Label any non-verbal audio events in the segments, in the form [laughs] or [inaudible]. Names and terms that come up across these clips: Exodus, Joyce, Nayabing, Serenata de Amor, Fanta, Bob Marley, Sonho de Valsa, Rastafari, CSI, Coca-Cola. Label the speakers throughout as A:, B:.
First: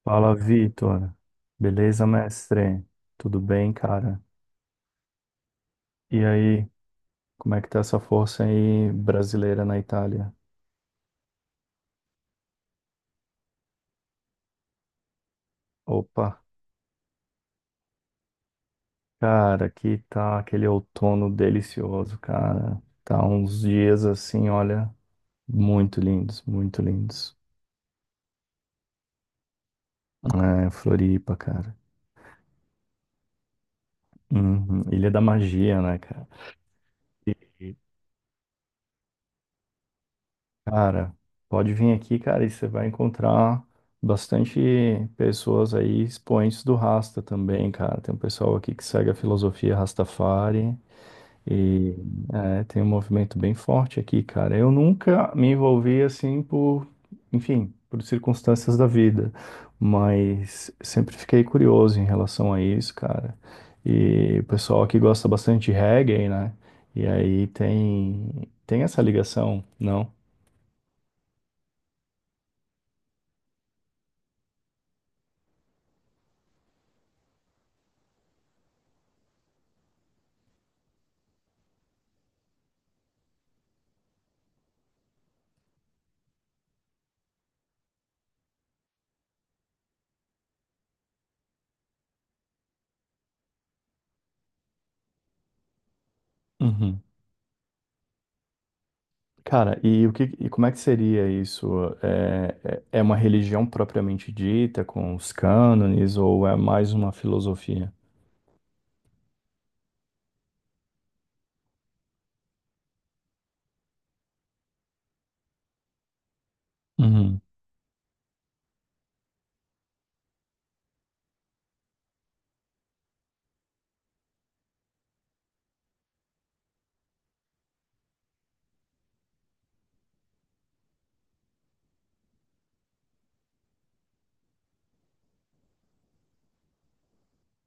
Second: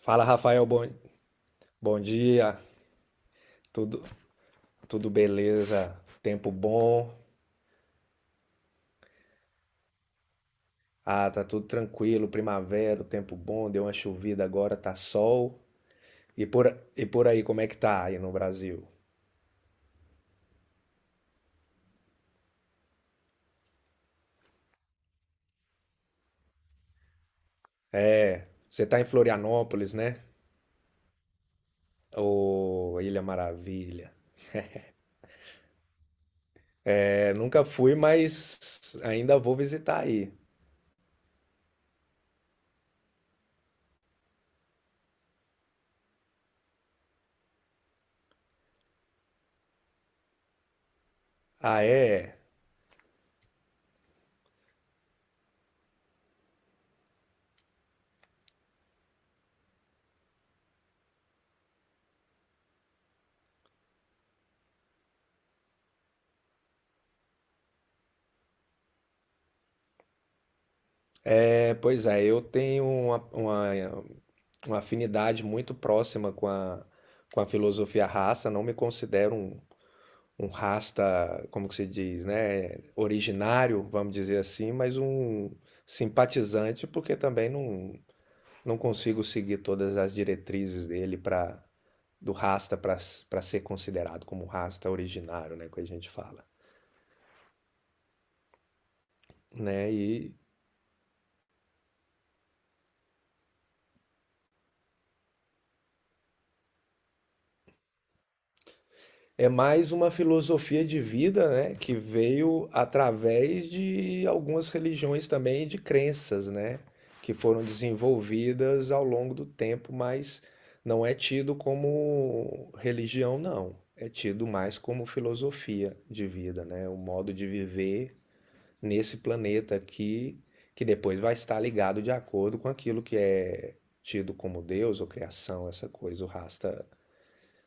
A: Fala,
B: Fala,
A: Rafael,
B: Vitor.
A: bom
B: Beleza,
A: dia.
B: mestre? Tudo bem,
A: Tudo,
B: cara?
A: tudo beleza?
B: E
A: Tempo
B: aí,
A: bom?
B: como é que tá essa força aí brasileira na Itália?
A: Ah, tá tudo tranquilo, primavera, o tempo bom, deu uma chovida agora, tá sol.
B: Opa,
A: E por, e por aí, como é que tá aí no Brasil?
B: cara, aqui tá aquele outono delicioso, cara. Tá uns dias assim, olha, muito lindos, muito lindos.
A: É, você tá em Florianópolis, né?
B: É, Floripa, cara.
A: Ô, Ilha Maravilha.
B: Uhum. Ilha da Magia, né, cara?
A: É,
B: E
A: nunca fui, mas ainda vou visitar aí.
B: cara, pode vir aqui, cara, e você vai encontrar bastante pessoas aí, expoentes do Rasta também, cara. Tem um pessoal aqui que segue a filosofia Rastafari
A: Ah,
B: e
A: é?
B: tem um movimento bem forte aqui, cara. Eu nunca me envolvi assim enfim, por circunstâncias da vida, mas sempre fiquei curioso em relação a isso, cara. E o pessoal aqui gosta bastante de reggae, né? E aí tem essa ligação, não?
A: É, pois é, eu tenho uma afinidade muito próxima com com a filosofia raça, não me considero um rasta, como que se diz, né, originário, vamos dizer assim, mas um simpatizante, porque também não, não consigo seguir todas as diretrizes dele para do rasta para para ser considerado como rasta originário, né, que a gente fala,
B: Uhum. Cara,
A: né?
B: e como é que seria isso? É, é uma religião propriamente dita, com os cânones, ou é mais uma filosofia?
A: É mais uma filosofia de vida, né, que veio através de algumas religiões também, de crenças, né, que
B: Uhum.
A: foram desenvolvidas ao longo do tempo, mas não é tido como religião, não. É tido mais como filosofia de vida, né, o modo de viver nesse planeta aqui, que depois vai estar ligado de acordo com aquilo que é tido como Deus ou criação, essa coisa, o Rasta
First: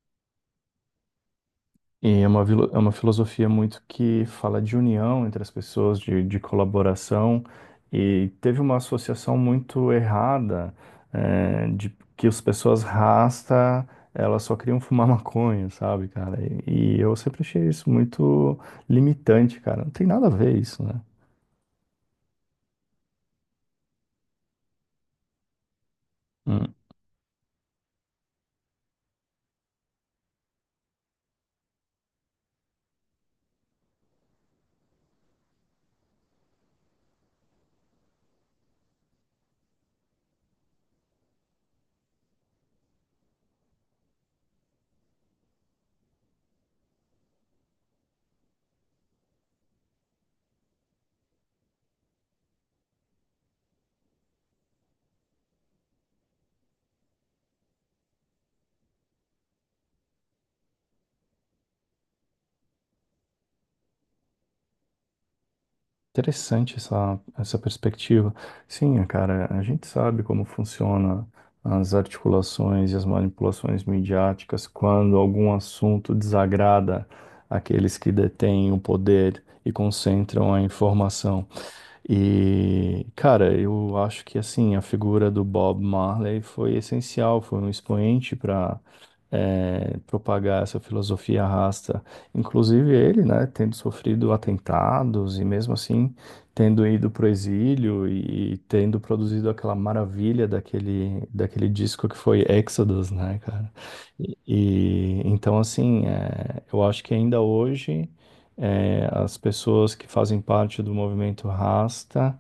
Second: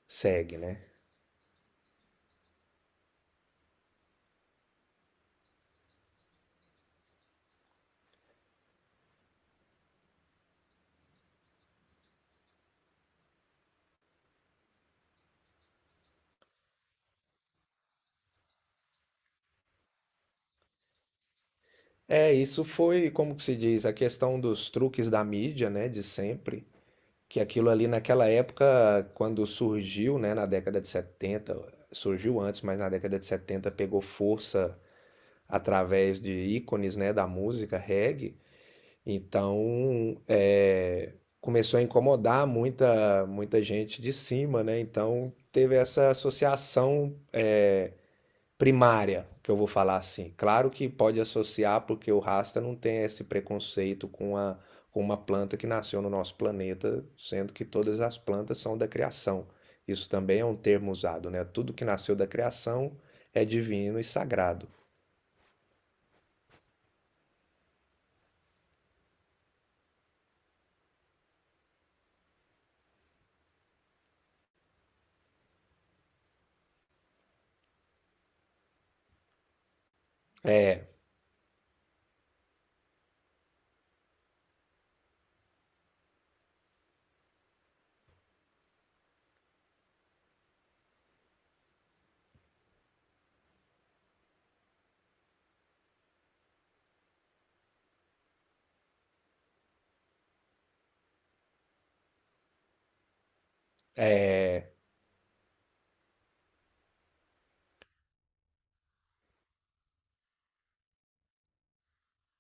A: segue, né?
B: E é uma, é uma filosofia muito que fala de união entre as pessoas, de colaboração, e teve uma associação muito errada, de que as pessoas rasta, elas só queriam fumar [laughs] maconha, sabe, cara? E eu sempre achei isso muito limitante, cara. Não tem nada a ver isso, né?
A: É, isso foi, como que se diz, a questão dos truques da mídia, né, de sempre, que aquilo ali naquela época, quando surgiu, né, na década de setenta, surgiu antes, mas na década de 70 pegou força através de ícones, né, da música reggae, então é, começou a incomodar muita gente de cima, né, então teve essa associação, é, primária, que eu vou falar assim. Claro que pode associar, porque o Rasta não tem esse preconceito com com uma planta que nasceu no nosso planeta, sendo que todas as plantas são da criação. Isso também é um termo usado, né? Tudo que nasceu da criação é divino e sagrado.
B: Interessante essa perspectiva. Sim, cara, a gente sabe como funciona as articulações e as manipulações midiáticas quando algum assunto desagrada aqueles que detêm o poder e concentram a
A: É,
B: informação. E, cara, eu acho que assim, a figura do Bob Marley foi essencial, foi um expoente para propagar essa filosofia rasta. Inclusive ele, né, tendo sofrido atentados e mesmo assim tendo ido para o exílio e tendo produzido aquela maravilha daquele disco que foi Exodus, né, cara? E,
A: é,
B: e, então, assim, é, eu acho que ainda hoje. É, as pessoas que fazem parte do movimento Rasta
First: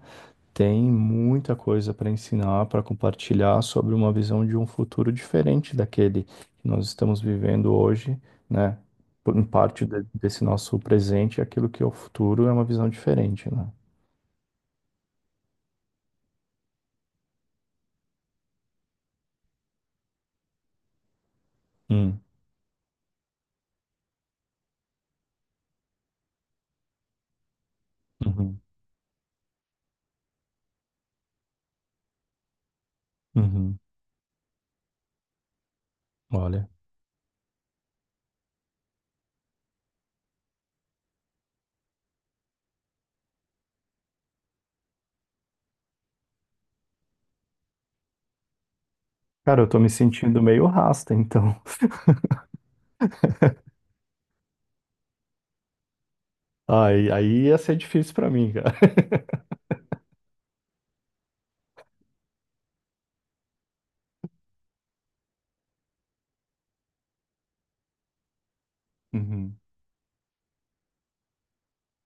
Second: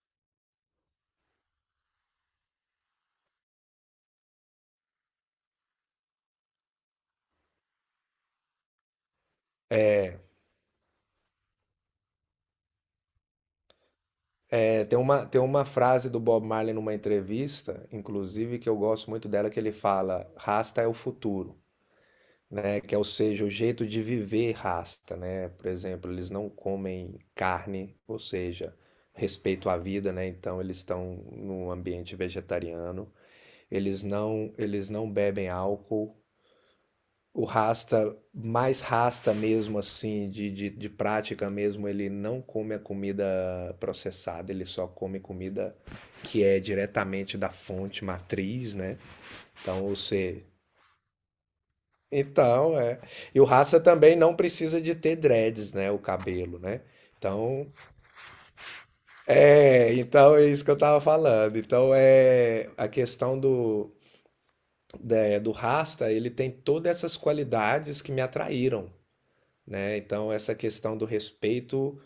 B: têm muita coisa para ensinar, para compartilhar sobre uma visão de um futuro diferente daquele que nós estamos vivendo hoje, né? Em parte
A: é,
B: desse nosso presente, aquilo que é o futuro é uma visão diferente, né?
A: é. Tem uma frase do Bob Marley numa entrevista, inclusive, que eu gosto muito dela, que ele fala: Rasta é o futuro.
B: Hum,
A: Né? Que é, ou seja, o jeito de viver rasta, né? Por exemplo, eles não comem carne, ou
B: uhum,
A: seja, respeito à vida, né? Então eles estão num ambiente vegetariano.
B: uhum.
A: Eles não bebem álcool.
B: Olha.
A: O rasta, mais rasta mesmo assim, de prática mesmo, ele não come a comida processada, ele só come comida que é diretamente da fonte matriz, né?
B: Cara, eu tô
A: Então,
B: me
A: ou
B: sentindo
A: seja,
B: meio rasta, então. [laughs]
A: Então, é. E o Raça também não precisa de ter dreads, né? O cabelo, né?
B: Aí ia
A: Então,
B: ser difícil para mim, cara. [laughs]
A: então é isso que eu tava falando. Então, é a questão do Rasta, ele tem todas essas qualidades que me atraíram,
B: Uhum.
A: né? Então, essa questão do respeito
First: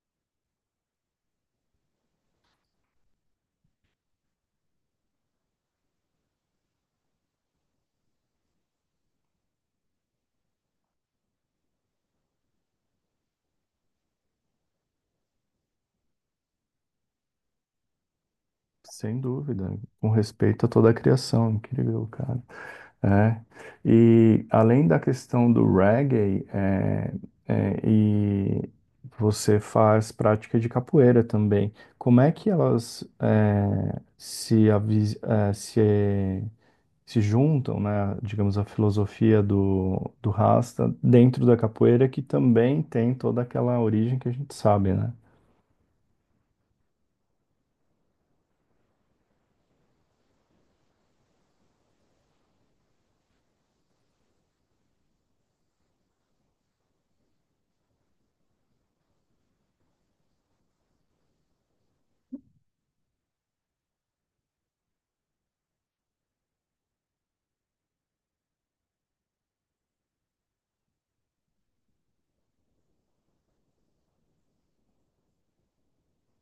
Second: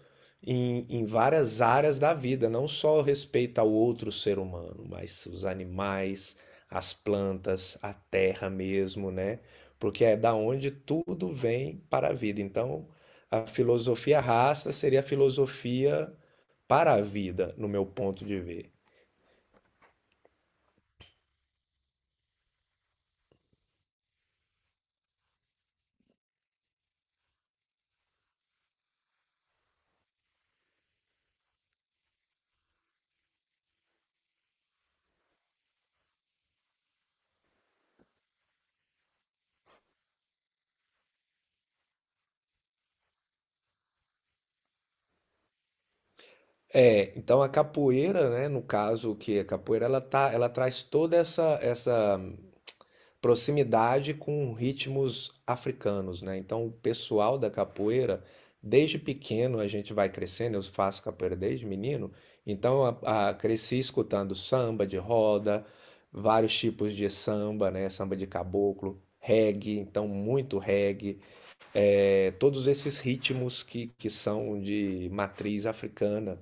A: em várias áreas da vida, não só o respeito ao outro ser humano, mas os animais, as plantas, a terra mesmo, né? Porque é da onde tudo vem para a vida. Então, a filosofia rasta seria a filosofia para a vida, no meu ponto de ver.
B: Sem dúvida. Com respeito a toda a criação. Incrível, cara. É. E além da questão do reggae, e você faz prática de capoeira também. Como é que elas é, se, avis- é, se juntam, né? Digamos, a filosofia do Rasta dentro da capoeira, que também tem toda aquela origem que a gente sabe, né?
A: É, então a capoeira, né, no caso que a capoeira ela tá, ela traz toda essa proximidade com ritmos africanos, né? Então, o pessoal da capoeira, desde pequeno a gente vai crescendo, eu faço capoeira desde menino, então cresci escutando samba de roda, vários tipos de samba, né? Samba de caboclo, reggae, então muito reggae, é, todos esses ritmos que são de matriz africana.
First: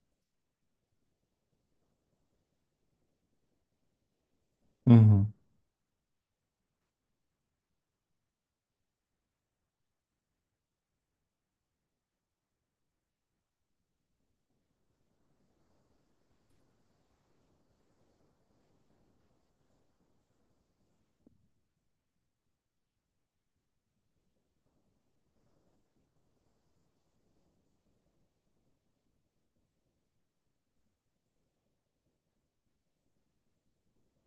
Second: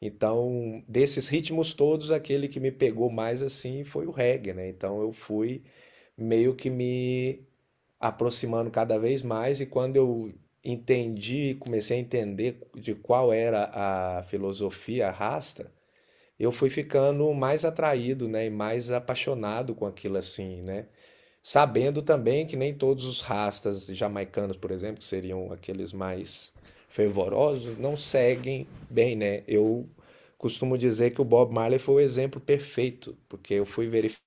A: Então, desses ritmos todos, aquele que me pegou mais assim foi o reggae, né? Então eu
B: Uhum,
A: fui meio que me aproximando cada vez mais e quando eu entendi, comecei a entender de qual era a filosofia rasta, eu fui ficando mais atraído, né, e mais apaixonado com aquilo assim, né? Sabendo também que nem todos os rastas jamaicanos, por exemplo, que seriam aqueles mais fervorosos, não seguem bem, né? Eu costumo dizer que o Bob Marley foi o exemplo perfeito, porque eu fui verificar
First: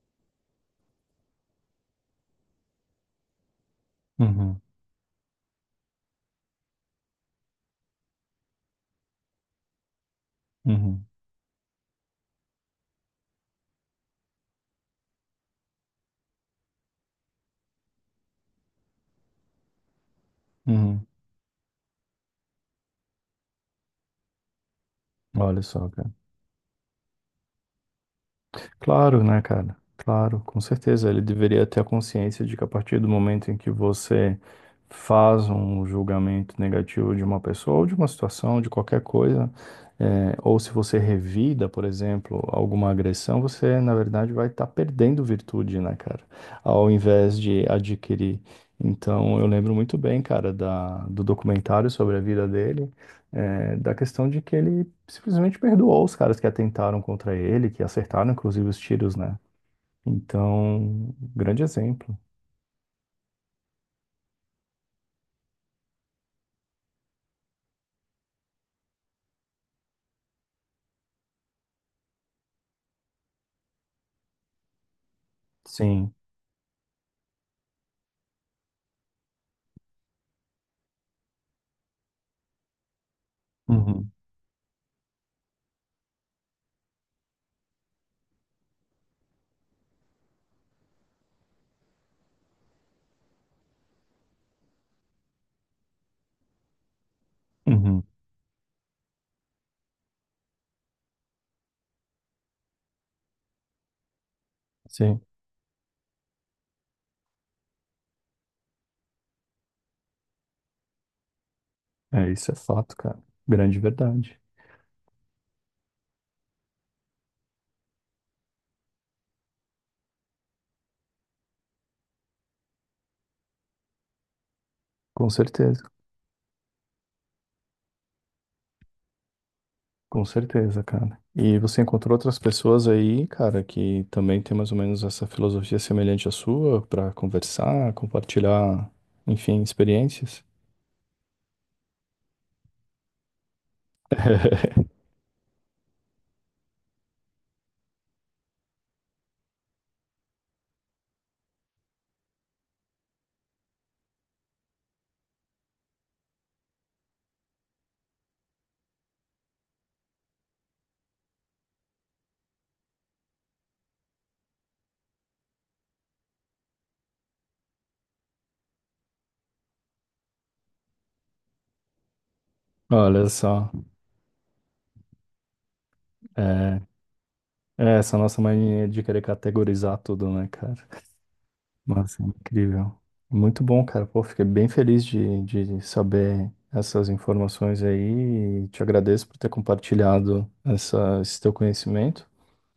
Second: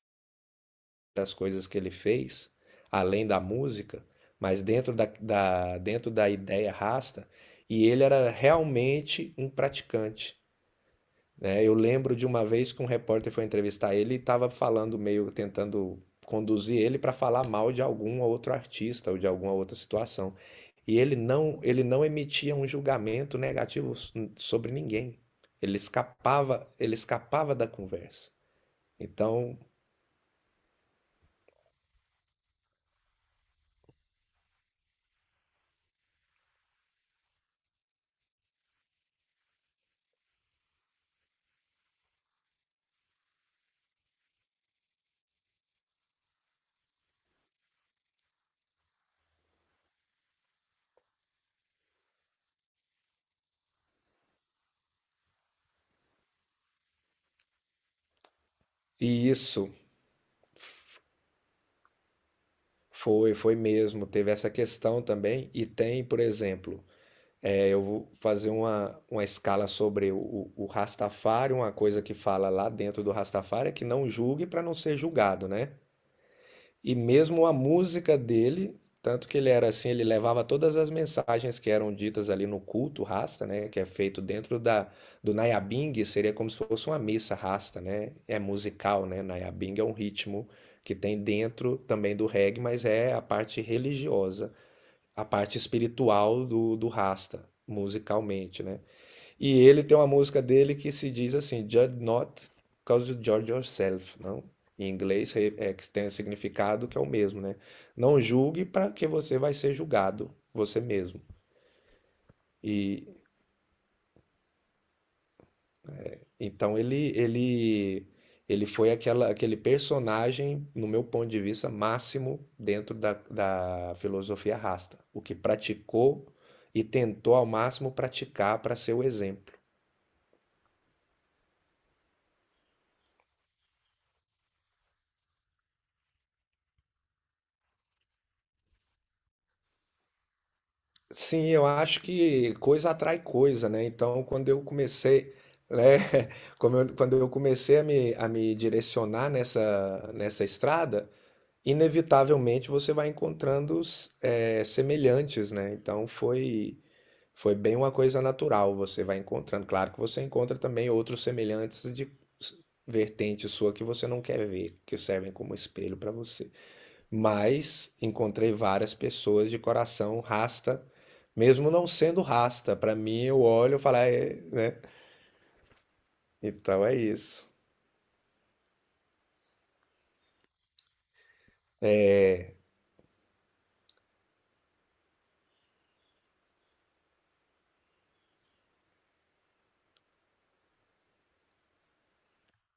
A: as coisas que ele fez, além da música,
B: uhum,
A: mas dentro dentro da ideia rasta, e ele era realmente um praticante,
B: uhum,
A: né? Eu lembro de uma vez que um repórter foi entrevistar ele e estava falando meio tentando conduzir ele para falar mal de algum outro artista ou de alguma outra situação. E
B: uhum.
A: ele não emitia um julgamento negativo sobre ninguém.
B: Olha só.
A: Ele escapava da conversa.
B: Claro, né,
A: Então,
B: cara? Claro, com certeza. Ele deveria ter a consciência de que a partir do momento em que você faz um julgamento negativo de uma pessoa ou de uma situação, de qualquer coisa, ou se você revida, por exemplo, alguma agressão, você, na verdade, vai estar perdendo virtude, né, cara? Ao invés de adquirir. Então, eu lembro muito bem, cara, do documentário sobre a vida dele da questão de que ele simplesmente perdoou os caras que atentaram contra ele, que acertaram inclusive os tiros,
A: e
B: né?
A: isso
B: Então, grande exemplo.
A: foi, foi mesmo, teve essa questão também e tem, por exemplo, é, eu vou fazer uma escala sobre Rastafari, uma coisa que fala lá dentro do Rastafari é que não julgue para não ser julgado, né?
B: Sim.
A: E mesmo a música dele, tanto que ele era assim, ele levava todas as mensagens que eram ditas ali no culto Rasta, né? Que é
B: Uhum.
A: feito dentro do Nayabing, seria como se fosse uma missa Rasta, né? É musical, né? Nayabing é um ritmo que tem dentro também do reggae, mas é a parte religiosa, a parte espiritual do Rasta,
B: Uhum.
A: musicalmente, né? E ele tem uma música dele que se diz assim, Judge not, cause you judge yourself, não? Em
B: Sim.
A: inglês que tem significado que é o mesmo, né? Não julgue para que você vai ser julgado, você mesmo.
B: É, isso é fato,
A: E
B: cara. Grande verdade.
A: então ele foi aquela, aquele personagem, no meu ponto de vista, máximo dentro da filosofia rasta, o
B: Com
A: que
B: certeza.
A: praticou e tentou ao máximo praticar para ser o exemplo.
B: Com certeza, cara. E você encontrou outras pessoas aí, cara, que também tem mais ou menos essa filosofia semelhante à sua, pra conversar, compartilhar, enfim, experiências?
A: Sim, eu acho que coisa atrai coisa, né? Então, quando eu
B: [laughs]
A: comecei, né? [laughs] Quando eu comecei a a me direcionar nessa estrada, inevitavelmente você vai encontrando semelhantes, né? Então, foi, foi bem uma coisa natural, você vai encontrando. Claro que você encontra também outros semelhantes s- vertente sua que você não quer ver, que servem como espelho para você. Mas encontrei várias pessoas de coração rasta, mesmo não sendo rasta. Para mim,
B: Olha
A: eu
B: só.
A: olho e falo, "Ah, é, né?
B: É.
A: Então é isso."
B: É, essa nossa mania de querer categorizar tudo, né, cara? Nossa, é incrível. Muito bom, cara. Pô, fiquei bem feliz de saber essas informações aí e te agradeço por ter compartilhado essa, esse teu conhecimento.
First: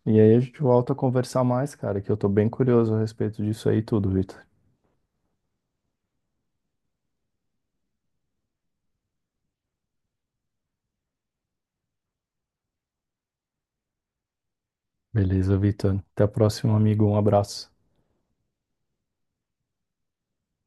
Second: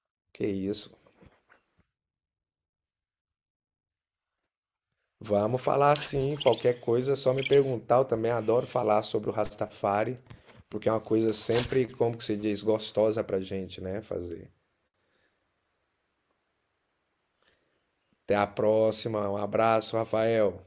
B: E aí a
A: Que
B: gente volta a
A: isso.
B: conversar mais, cara, que eu tô bem curioso a respeito disso aí tudo, Vitor.
A: Vamos falar sim. Qualquer coisa é só me perguntar. Eu também adoro falar sobre o Rastafari, porque é uma coisa sempre, como que se diz, gostosa pra gente, né? Fazer.
B: Beleza, Vitor. Até a próxima, amigo. Um abraço.
A: Até a próxima. Um abraço, Rafael.